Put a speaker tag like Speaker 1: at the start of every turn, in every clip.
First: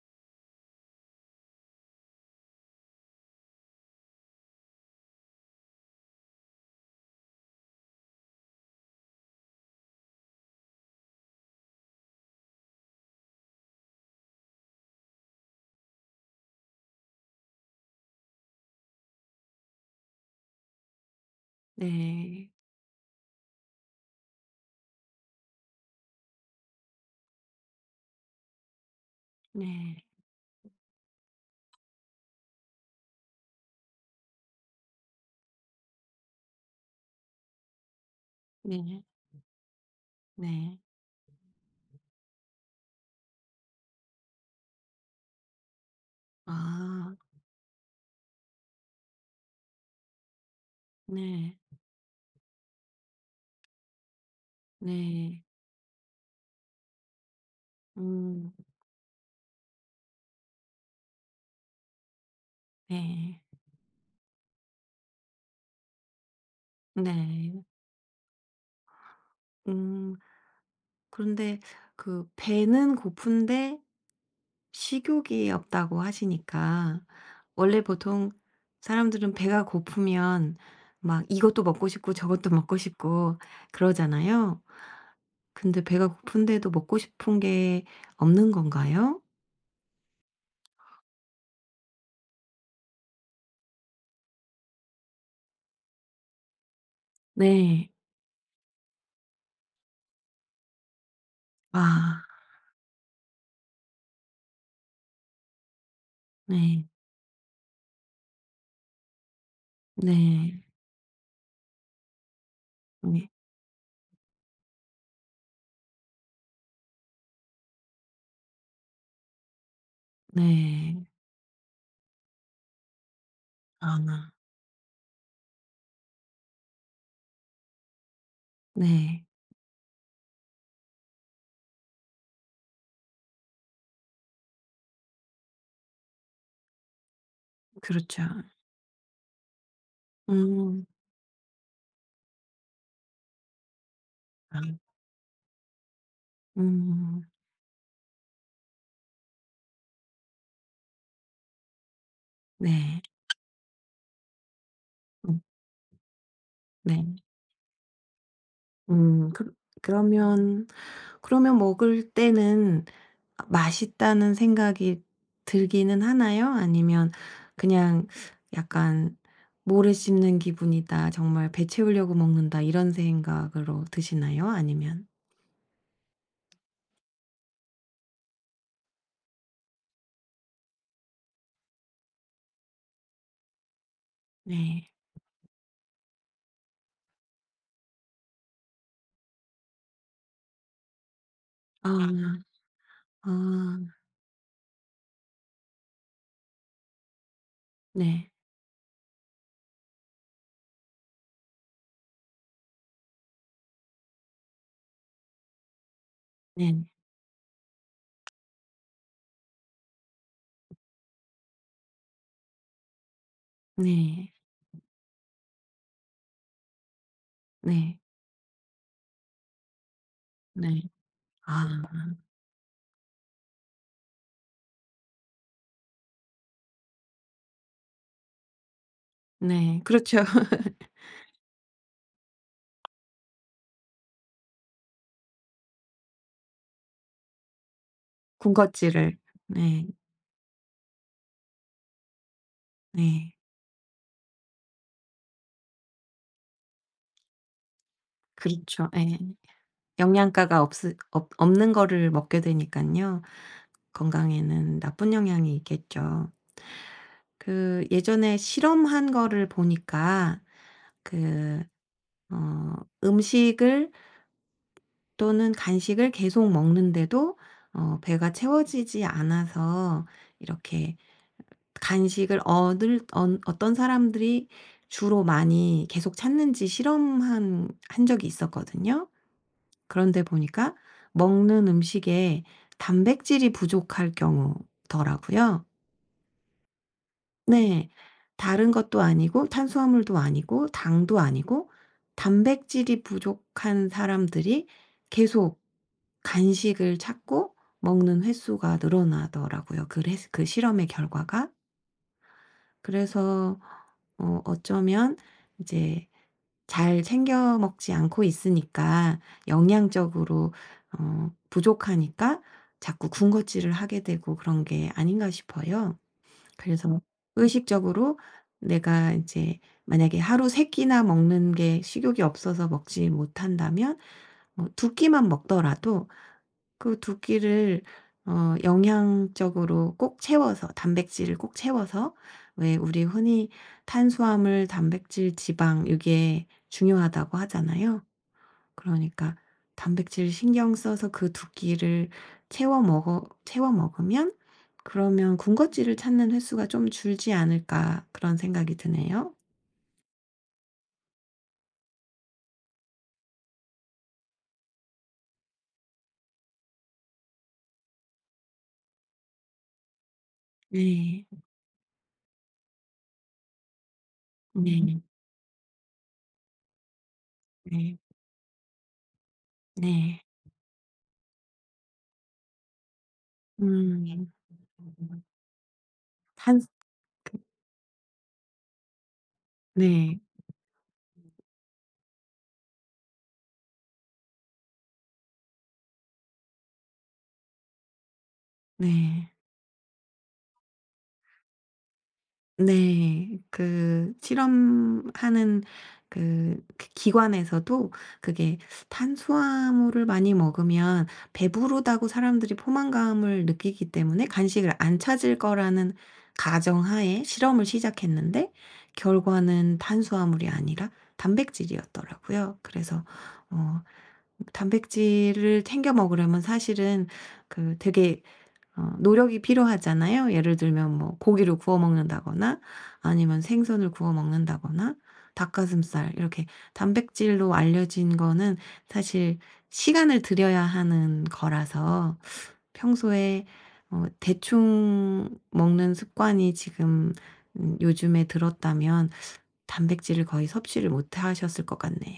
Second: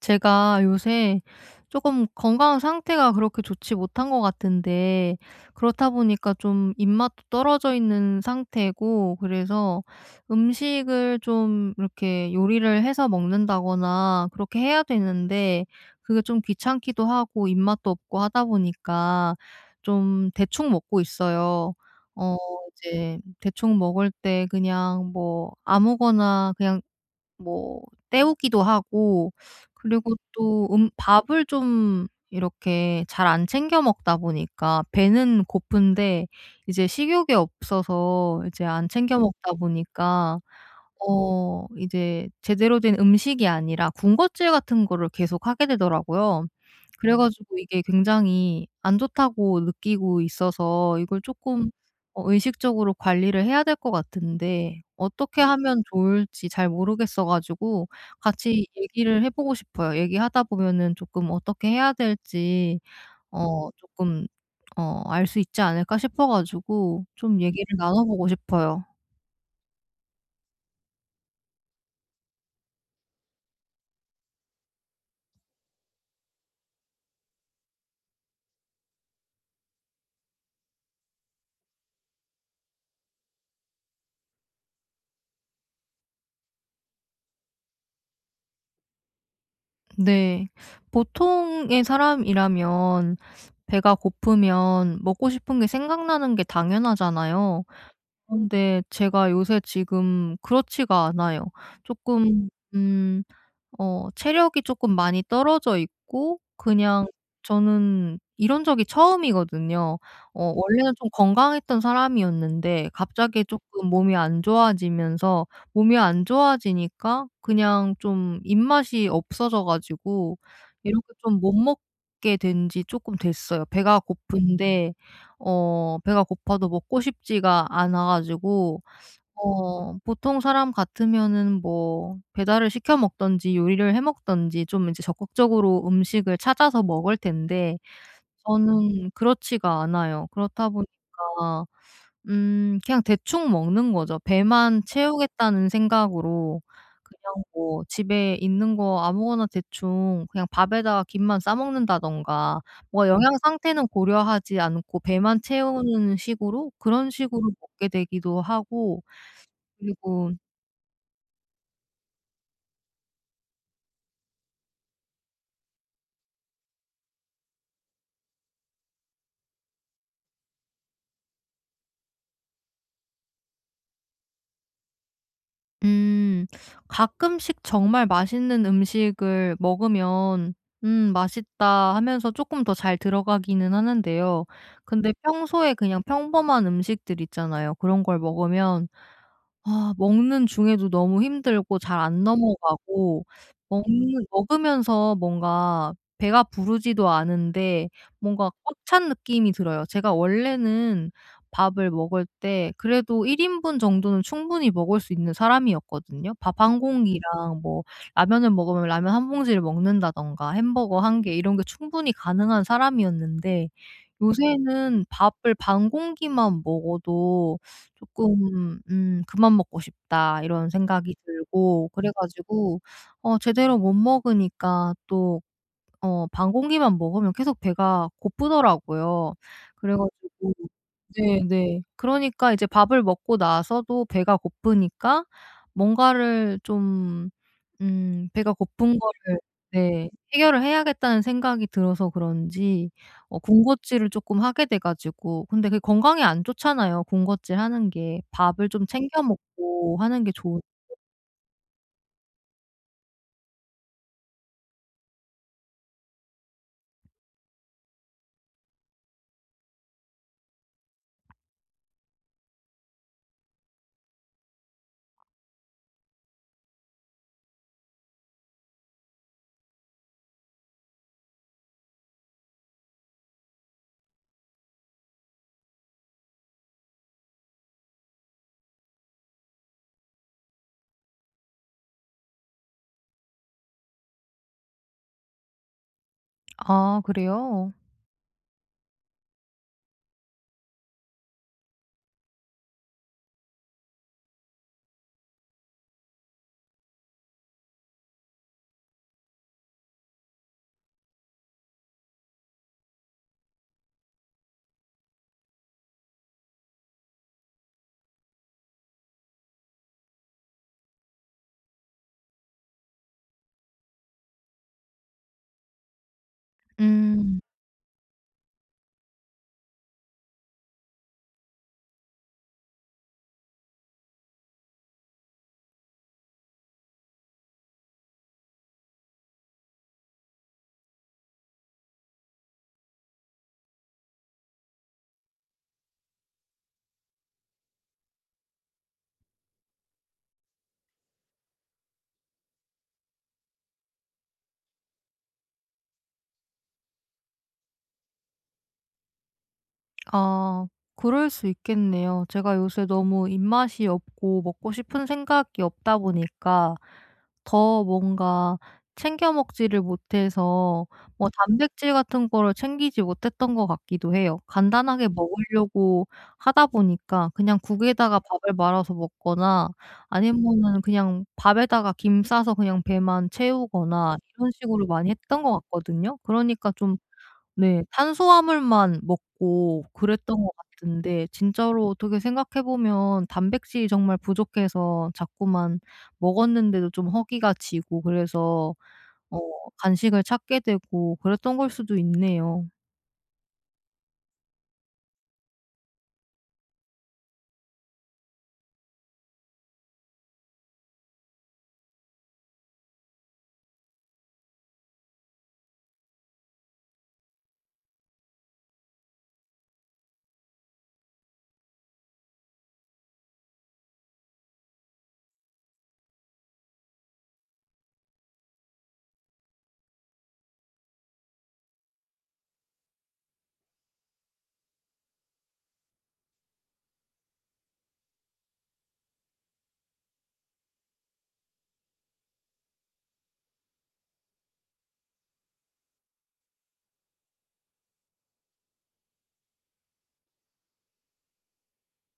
Speaker 1: 제가 요새 조금 건강 상태가 그렇게 좋지 못한 것 같은데, 그렇다 보니까 좀 입맛도 떨어져 있는 상태고, 그래서 음식을 좀 이렇게 요리를 해서 먹는다거나 그렇게 해야 되는데 그게 좀 귀찮기도 하고 입맛도 없고 하다 보니까 좀 대충 먹고 있어요. 어
Speaker 2: 네.
Speaker 1: 이제 대충 먹을 때 그냥 뭐 아무거나 그냥 뭐 때우기도 하고,
Speaker 2: 네.
Speaker 1: 그리고 또 밥을 좀 이렇게 잘 안 챙겨 먹다 보니까 배는 고픈데 이제 식욕이 없어서 이제 안
Speaker 2: 네.
Speaker 1: 챙겨 먹다 보니까
Speaker 2: 네.
Speaker 1: 이제 제대로 된 음식이 아니라 군것질 같은 거를 계속 하게 되더라고요. 그래
Speaker 2: 아.
Speaker 1: 가지고 이게 굉장히 안 좋다고 느끼고 있어서 이걸 조
Speaker 2: 네.
Speaker 1: 쪼끔 의식적으로 관리를 해야 될 것 같은데 어떻게
Speaker 2: 네.
Speaker 1: 하면 좋을지 잘 모르겠어 가지고
Speaker 2: 음.
Speaker 1: 같이 얘기를 해 보고 싶어요. 얘기하다 보면은 쪼끔 어떻게 해야 될지
Speaker 2: 네.
Speaker 1: 쪼끔 알 수 있지 않을까 싶어 가지고 좀
Speaker 2: 네.
Speaker 1: 얘기를 나눠 보고 싶어요.
Speaker 2: 음. 그런데 그 배는 고픈데 식욕이 없다고 하시니까 원래 보통 사람들은 배가 고프면 막 이것도 먹고 싶고 저것도 먹고 싶고 그러잖아요. 근데 배가 고픈데도 먹고 싶은 게 없는 건가요?
Speaker 1: 네, 보통의 사람이라면 배가 고프면 먹고 싶은 게 생각나는 게 당연하잖아요.
Speaker 2: 네.
Speaker 1: 그런데 제가 요새 지금 그렇지가 않아요.
Speaker 2: 아.
Speaker 1: 조금... 음 어 체력이 쪼끔 많이 떨어져 있고,
Speaker 2: 네.
Speaker 1: 그냥 저는 이런 적이 처음이거든요.
Speaker 2: 네.
Speaker 1: 원래는 좀 건강했던 사람이었는데
Speaker 2: 네.
Speaker 1: 갑자기 쪼끔 몸이 안 좋아지면서, 몸이 안 좋아지니까 그냥 좀 입맛이 없어져 가지고 이렇게
Speaker 2: 네.
Speaker 1: 좀 못 먹게 된 지 쪼끔 됐어요. 배가
Speaker 2: 아
Speaker 1: 고픈데 배가 고파도 먹고 싶지가 않아 가지고
Speaker 2: 네.
Speaker 1: 보통 사람 같으면은 뭐 배달을 시켜 먹든지 요리를 해 먹든지 좀 이제 적극적으로 음식을 찾아서 먹을 텐데,
Speaker 2: 그렇죠.
Speaker 1: 저는 그렇지가 않아요. 그렇다
Speaker 2: 음.
Speaker 1: 보니까 그냥 대충 먹는 거죠.
Speaker 2: 아
Speaker 1: 배만 채우겠다는 생각으로
Speaker 2: 음.
Speaker 1: 그냥 뭐 집에 있는 거 아무거나 대충 그냥 밥에다가 김만 싸 먹는다든가,
Speaker 2: 네.
Speaker 1: 뭔가 영양 상태는 고려하지 않고 배만
Speaker 2: 음
Speaker 1: 채우는 식으로
Speaker 2: 네.
Speaker 1: 그런 식으로 먹게 되기도 하고.
Speaker 2: 음 그
Speaker 1: 그리고
Speaker 2: 그러면 그러면 먹을 때는 아 맛있다는 생각이 들기는 하나요? 아니면 그냥 약간 '모래 씹는 기분이다. 정말 배 채우려고 먹는다.' 이런 생각으로 드시나요? 아니면
Speaker 1: 음. 가끔씩 정말 맛있는 음식을 먹으면 '음 맛있다.' 하면서 조금 더 잘 들어가기는 하는데요.
Speaker 2: 네.
Speaker 1: 근데 평소에 그냥 평범한 음식들 있잖아요. 그런 걸 먹으면 아 먹는 중에도 너무 힘들고 잘 안
Speaker 2: 아.
Speaker 1: 넘어가고,
Speaker 2: 아.
Speaker 1: 먹는 먹으면서 뭔가 배가 부르지도 않은데
Speaker 2: 네.
Speaker 1: 뭔가 꽉 찬 느낌이 들어요. 제가 원래는 밥을 먹을 때 그래도 1 인분 정도는 충분히 먹을 수 있는 사람이었거든요. 밥 한
Speaker 2: 네.
Speaker 1: 공기랑 뭐 라면을 먹으면 라면 한 봉지를 먹는다든가 햄버거 한 개 이런 게 충분히 가능한 사람이었는데,
Speaker 2: 네.
Speaker 1: 요새는 밥을 반 공기만 먹어도
Speaker 2: 네.
Speaker 1: 조금 '그만 먹고 싶다.'
Speaker 2: 네.
Speaker 1: 이런
Speaker 2: 네.
Speaker 1: 생각이
Speaker 2: 아.
Speaker 1: 들고 그래 가지고 제대로 못 먹으니까 또 반 공기만 먹으면 계속 배가 고프더라고요.
Speaker 2: 네.
Speaker 1: 그래
Speaker 2: 그렇죠.
Speaker 1: 가지고 네네, 그러니까 이제 밥을 먹고 나서도 배가 고프니까 뭔가를 좀 배가 고픈
Speaker 2: 군것질을.
Speaker 1: 거를
Speaker 2: 네.
Speaker 1: 네 해결을 해야겠다는 생각이 들어서 그런지
Speaker 2: 네.
Speaker 1: 군것질을 쪼끔 하게 돼 가지고. 근데 그게 건강에 안 좋잖아요, 군것질 하는 게. 밥을 좀
Speaker 2: 그렇죠. 예.
Speaker 1: 챙겨 먹고 하는 게 좋은.
Speaker 2: 영양가가 없 없 없는 거를 먹게 되니까요. 건강에는 나쁜 영향이 있겠죠. 그 예전에 실험한 거를 보니까 그 어 음식을 또는 간식을 계속 먹는데도 배가 채워지지 않아서 이렇게 간식을 얻을, 어을 어떤 사람들이 주로 많이 계속 찾는지 실험한 한 적이 있었거든요. 그런데 보니까 먹는 음식에 단백질이 부족할 경우더라고요.
Speaker 1: 아 그래요?
Speaker 2: 네. 다른 것도 아니고 탄수화물도 아니고 당도 아니고 단백질이 부족한 사람들이 계속 간식을 찾고 먹는 횟수가 늘어나더라고요. 그그 실험의 결과가. 그래서 어쩌면 이제 잘 챙겨 먹지 않고 있으니까 영양적으로 부족하니까 자꾸 군것질을 하게 되고 그런 게 아닌가 싶어요. 그래서
Speaker 1: 음.
Speaker 2: 의식적으로 내가 이제 만약에 하루 3 끼나 먹는 게 식욕이 없어서 먹지 못한다면 뭐 끼만 먹더라도 그 두 끼를 영양적으로 꼭 채워서 단백질을 꼭 채워서 왜 우리 흔히 탄수화물, 단백질, 지방 이게 중요하다고 하잖아요. 그러니까 단백질 신경 써서 그 두 끼를 채워 먹으면 그러면 '군것질을 찾는 횟수가 좀 줄지 않을까.' 그런 생각이 드네요.
Speaker 1: 아 그럴 수 있겠네요. 제가 요새 너무 입맛이 없고 먹고 싶은 생각이 없다 보니까 더 뭔가 챙겨 먹지를 못해서
Speaker 2: 네.
Speaker 1: 뭐 단백질 같은 거를 챙기지 못했던 것 같기도 해요.
Speaker 2: 네.
Speaker 1: 간단하게 먹으려고 하다 보니까 그냥
Speaker 2: 네.
Speaker 1: 국에다가 밥을 말아서 먹거나,
Speaker 2: 네.
Speaker 1: 아니면은 그냥 밥에다가 김 싸서 그냥 배만 채우거나
Speaker 2: 음.
Speaker 1: 이런 식으로 많이 했던 것 같거든요.
Speaker 2: 탄
Speaker 1: 그러니까 좀, 네, 탄수화물만 먹고
Speaker 2: 네.
Speaker 1: 그랬던 것 같은데, 진짜로 어떻게 생각해 보면 단백질이 정말 부족해서 자꾸만 먹었는데도 좀 허기가 지고 그래서
Speaker 2: 네.
Speaker 1: 어 간식을 찾게 되고 그랬던 걸 수도 있네요.
Speaker 2: 네. 그 실험하는 그 그 기관에서도 그게 탄수화물을 많이 먹으면 배부르다고 사람들이 포만감을 느끼기 때문에 간식을 안 찾을 거라는 가정하에 실험을 시작했는데 결과는 탄수화물이 아니라 단백질이었더라고요. 그래서 어 단백질을 챙겨 먹으려면 사실은 되게 노력이 필요하잖아요. 예를 들면 뭐 고기를 구워 먹는다거나 아니면 생선을 구워 먹는다거나 닭가슴살 이렇게 단백질로 알려진 거는 사실 시간을 들여야 하는 거라서 평소에 대충 먹는 습관이 지금 요즘에 들었다면 단백질을 거의 섭취를 못 하셨을 것 같네요.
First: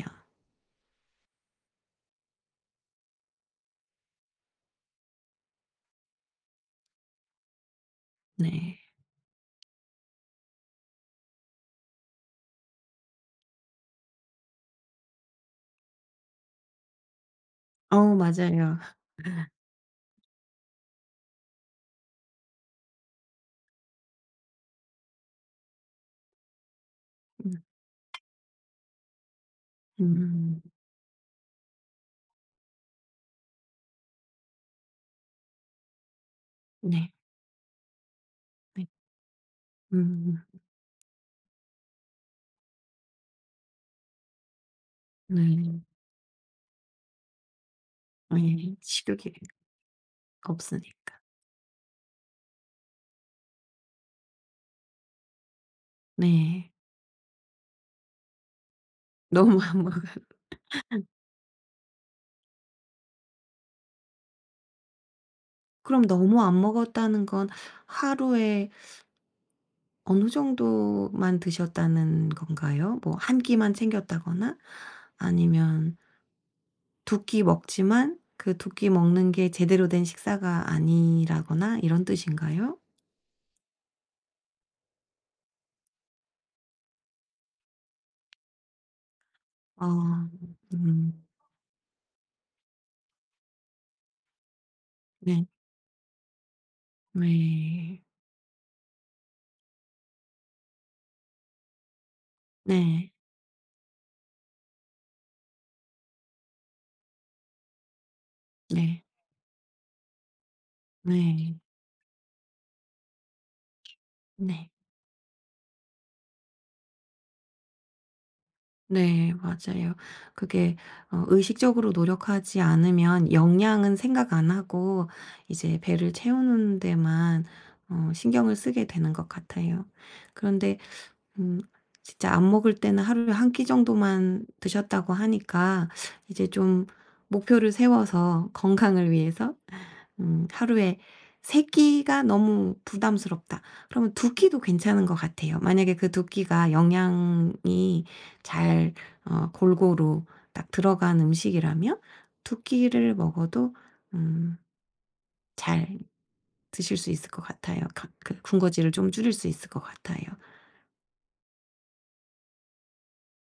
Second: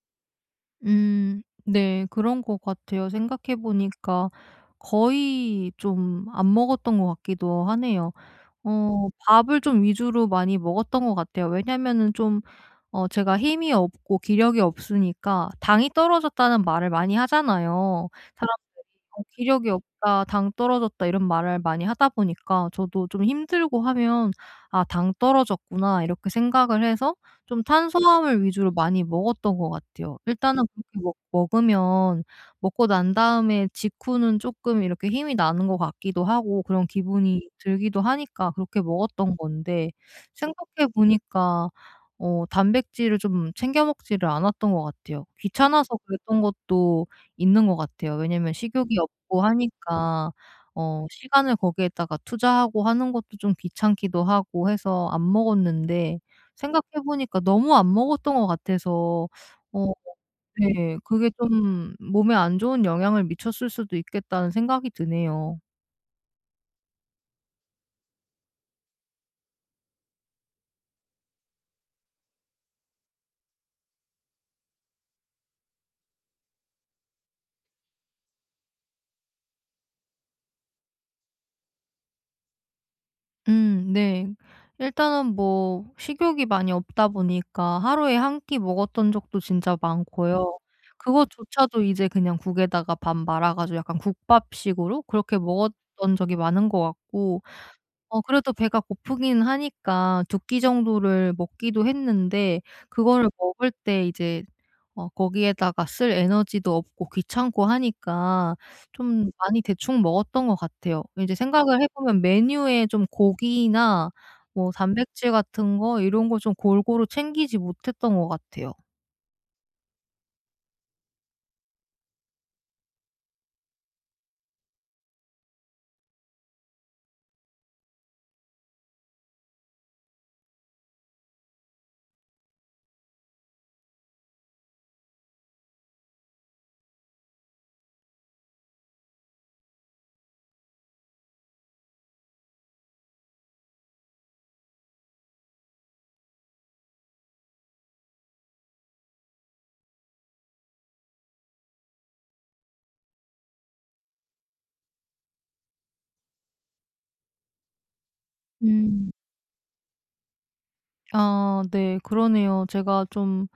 Speaker 1: 네, 그런 것 같아요. 생각해 보니까 거의 좀 안 먹었던 것 같기도 하네요.
Speaker 2: 네.
Speaker 1: 밥을 좀 위주로 많이 먹었던 것 같아요. 왜냐면은 좀 제가 힘이 없고 기력이 없으니까 당이 떨어졌다는 말을 많이 하잖아요.
Speaker 2: 맞아요.
Speaker 1: "기력이 없다. 당 떨어졌다." 이런 말을 많이 하다 보니까 저도 좀 힘들고 하면 '아 당 떨어졌구나.' 이렇게 생각을 해서 좀
Speaker 2: 음.
Speaker 1: 탄수화물 위주로 많이 먹었던 것 같아요. 일단은
Speaker 2: 음.
Speaker 1: 그렇게 먹 먹으면 먹고 난 다음에 직후는 쪼끔 이렇게 힘이 나는 것 같기도 하고 그런
Speaker 2: 네.
Speaker 1: 기분이 들기도 하니까 그렇게
Speaker 2: 네.
Speaker 1: 먹었던 건데,
Speaker 2: 음.
Speaker 1: 생각해 보니까 단백질을 좀 챙겨 먹지를 않았던 것 같아요.
Speaker 2: 음, 음,
Speaker 1: 귀찮아서 그랬던 것도 있는 것 같아요.
Speaker 2: 네.
Speaker 1: 왜냐면
Speaker 2: 네.
Speaker 1: 식욕이
Speaker 2: 식욕이
Speaker 1: 없고 하니까
Speaker 2: 없으니까.
Speaker 1: 시간을 거기에다가 투자하고 하는 것도 좀 귀찮기도 하고 해서 안 먹었는데,
Speaker 2: 네.
Speaker 1: 생각해 보니까 너무 안 먹었던 것 같아서
Speaker 2: 너무 안
Speaker 1: 어
Speaker 2: 먹어요.
Speaker 1: 네 그게 좀 몸에 안 좋은 영향을 미쳤을 수도 있겠다는 생각이 드네요.
Speaker 2: 그럼 너무 안 먹었다는 건 하루에 어느 정도만 드셨다는 건가요? 뭐 한 끼만 챙겼다거나 아니면 두 끼 먹지만 그 두 끼 먹는 게 제대로 된 식사가 아니라거나 이런 뜻인가요?
Speaker 1: 네, 일단은 뭐 식욕이 많이 없다 보니까 하루에 한 끼 먹었던 적도 진짜
Speaker 2: 아.
Speaker 1: 많고요.
Speaker 2: 음.
Speaker 1: 그것조차도 이제 그냥 국에다가 밥 말아 가지고 약간 국밥식으로 그렇게
Speaker 2: 네.
Speaker 1: 먹었던 적이 많은 것 같고,
Speaker 2: 네.
Speaker 1: 그래도 배가 고프긴 하니까 두끼 정도를 먹기도 했는데
Speaker 2: 네.
Speaker 1: 그거를 먹을 때 이제 거기에다가 쓸 에너지도 없고 귀찮고 하니까
Speaker 2: 네.
Speaker 1: 좀 많이 대충 먹었던 것 같아요. 이제
Speaker 2: 네.
Speaker 1: 생각을 해 보면 메뉴에 좀 고기나 뭐
Speaker 2: 네.
Speaker 1: 단백질 같은 거 이런 걸 좀 골고루 챙기지 못했던 것 같아요.
Speaker 2: 네. 맞아요. 그게 의식적으로 노력하지 않으면 영양은 생각 안 하고 이제 배를 채우는 데만 신경을 쓰게 되는 것 같아요. 그런데 음 진짜 안 먹을 때는 하루에 한 끼 정도만 드셨다고 하니까 이제 좀 목표를 세워서 건강을 위해서 하루에 3 끼가 너무 부담스럽다. 그러면 2 끼도 괜찮은 것 같아요. 만약에 그 2 끼가 영양이 잘 골고루 딱 들어간 음식이라면 2 끼를 먹어도 음 잘 드실 수 있을 것 같아요. 가 그 군것질을 좀
Speaker 1: 음.
Speaker 2: 줄일 수 있을 것 같아요.
Speaker 1: 아 네, 그러네요. 제가 좀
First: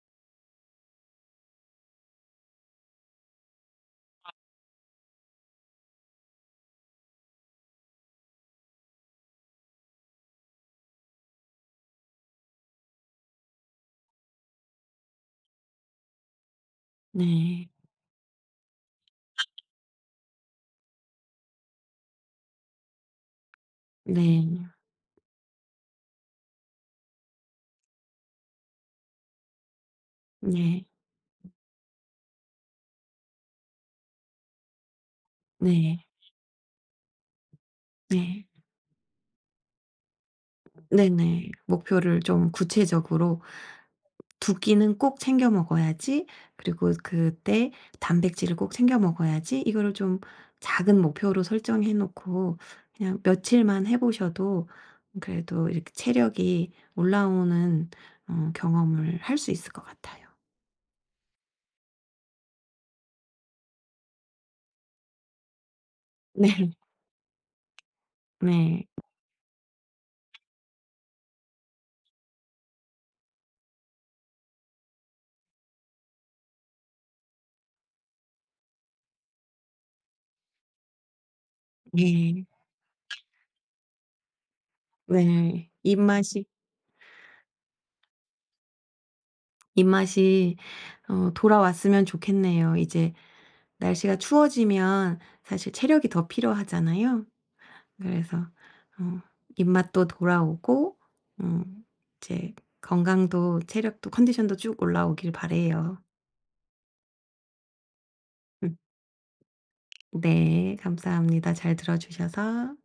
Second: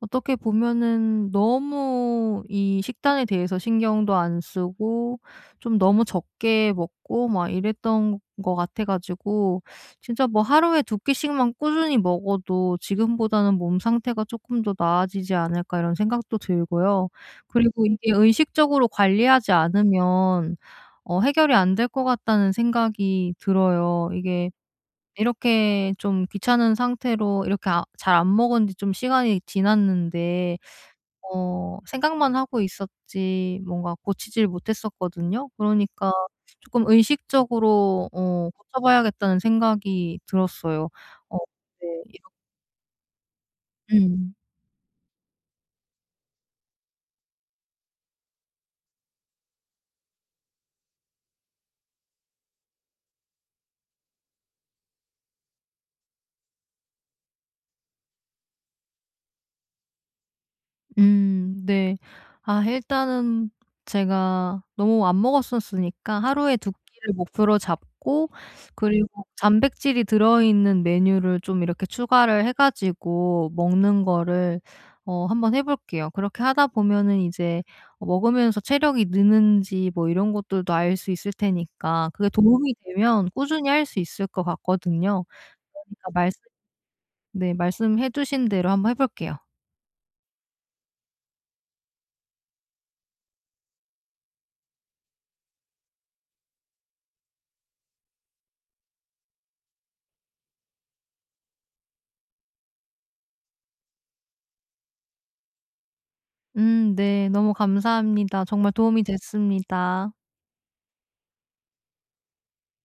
Speaker 1: 어떻게 보면은 너무 이 식단에 대해서 신경도 안 쓰고 좀 너무 적게 먹고 막 이랬던 것 같아 가지고 진짜 뭐 하루에 두 끼씩만 꾸준히 먹어도 '지금보다는 몸 상태가 조금 더 나아지지 않을까.' 이런 생각도 들고요.
Speaker 2: 네.
Speaker 1: 그리고 이게 의식적으로 관리하지 않으면 해결이 안 될 것 같다는 생각이 들어요. 이게
Speaker 2: 네.
Speaker 1: 이렇게 좀 귀찮은 상태로 이렇게 아 잘 안 먹은 지 좀 시간이 지났는데
Speaker 2: 네.
Speaker 1: 생각만 하고 있었지 뭔가 고치질 못했었거든요.
Speaker 2: 네.
Speaker 1: 그러니까 조금 의식적으로
Speaker 2: 네.
Speaker 1: 고쳐 봐야겠다는 생각이 들었어요. 어
Speaker 2: 네네.
Speaker 1: 네,
Speaker 2: 목표를
Speaker 1: 이렇
Speaker 2: 좀 구체적으로
Speaker 1: 음.
Speaker 2: 두 끼는 꼭 챙겨 먹어야지. 그리고 그때 단백질을 꼭 챙겨 먹어야지. 이거를 좀 작은 목표로 설정해 놓고 그냥 며칠만 해 보셔도 그래도 이렇게 체력이 올라오는 경험을 할 수 있을 것 같아요.
Speaker 1: 네, 아 일단은 제가 너무 안 먹었었으니까
Speaker 2: 네.
Speaker 1: 하루에 두 끼를 목표로 잡고
Speaker 2: 네.
Speaker 1: 그리고 단백질이 들어있는 메뉴를 좀 이렇게 추가를 해 가지고 먹는 거를 한번 해 볼게요. 그렇게 하다 보면은 이제 먹으면서 체력이 느는지 뭐 이런 것들도 알 수 있을 테니까 그게
Speaker 2: 네.
Speaker 1: 도움이 되면 꾸준히 할 수 있을 것 같거든요.
Speaker 2: 네.
Speaker 1: 그러니까 말씀
Speaker 2: 입맛이
Speaker 1: 네 말씀해 주신 대로 한번 해 볼게요.
Speaker 2: 입맛이 돌아왔으면 좋겠네요. 이제 날씨가 추워지면 사실 체력이 더 필요하잖아요. 그래서 어 입맛도 돌아오고 어 이제 건강도 체력도 컨디션도 쭉 올라오길 바래요.
Speaker 1: 네, 너무 감사합니다. 정말
Speaker 2: 음.
Speaker 1: 도움이 됐습니다.
Speaker 2: 네. 감사합니다. 잘 들어 주셔서.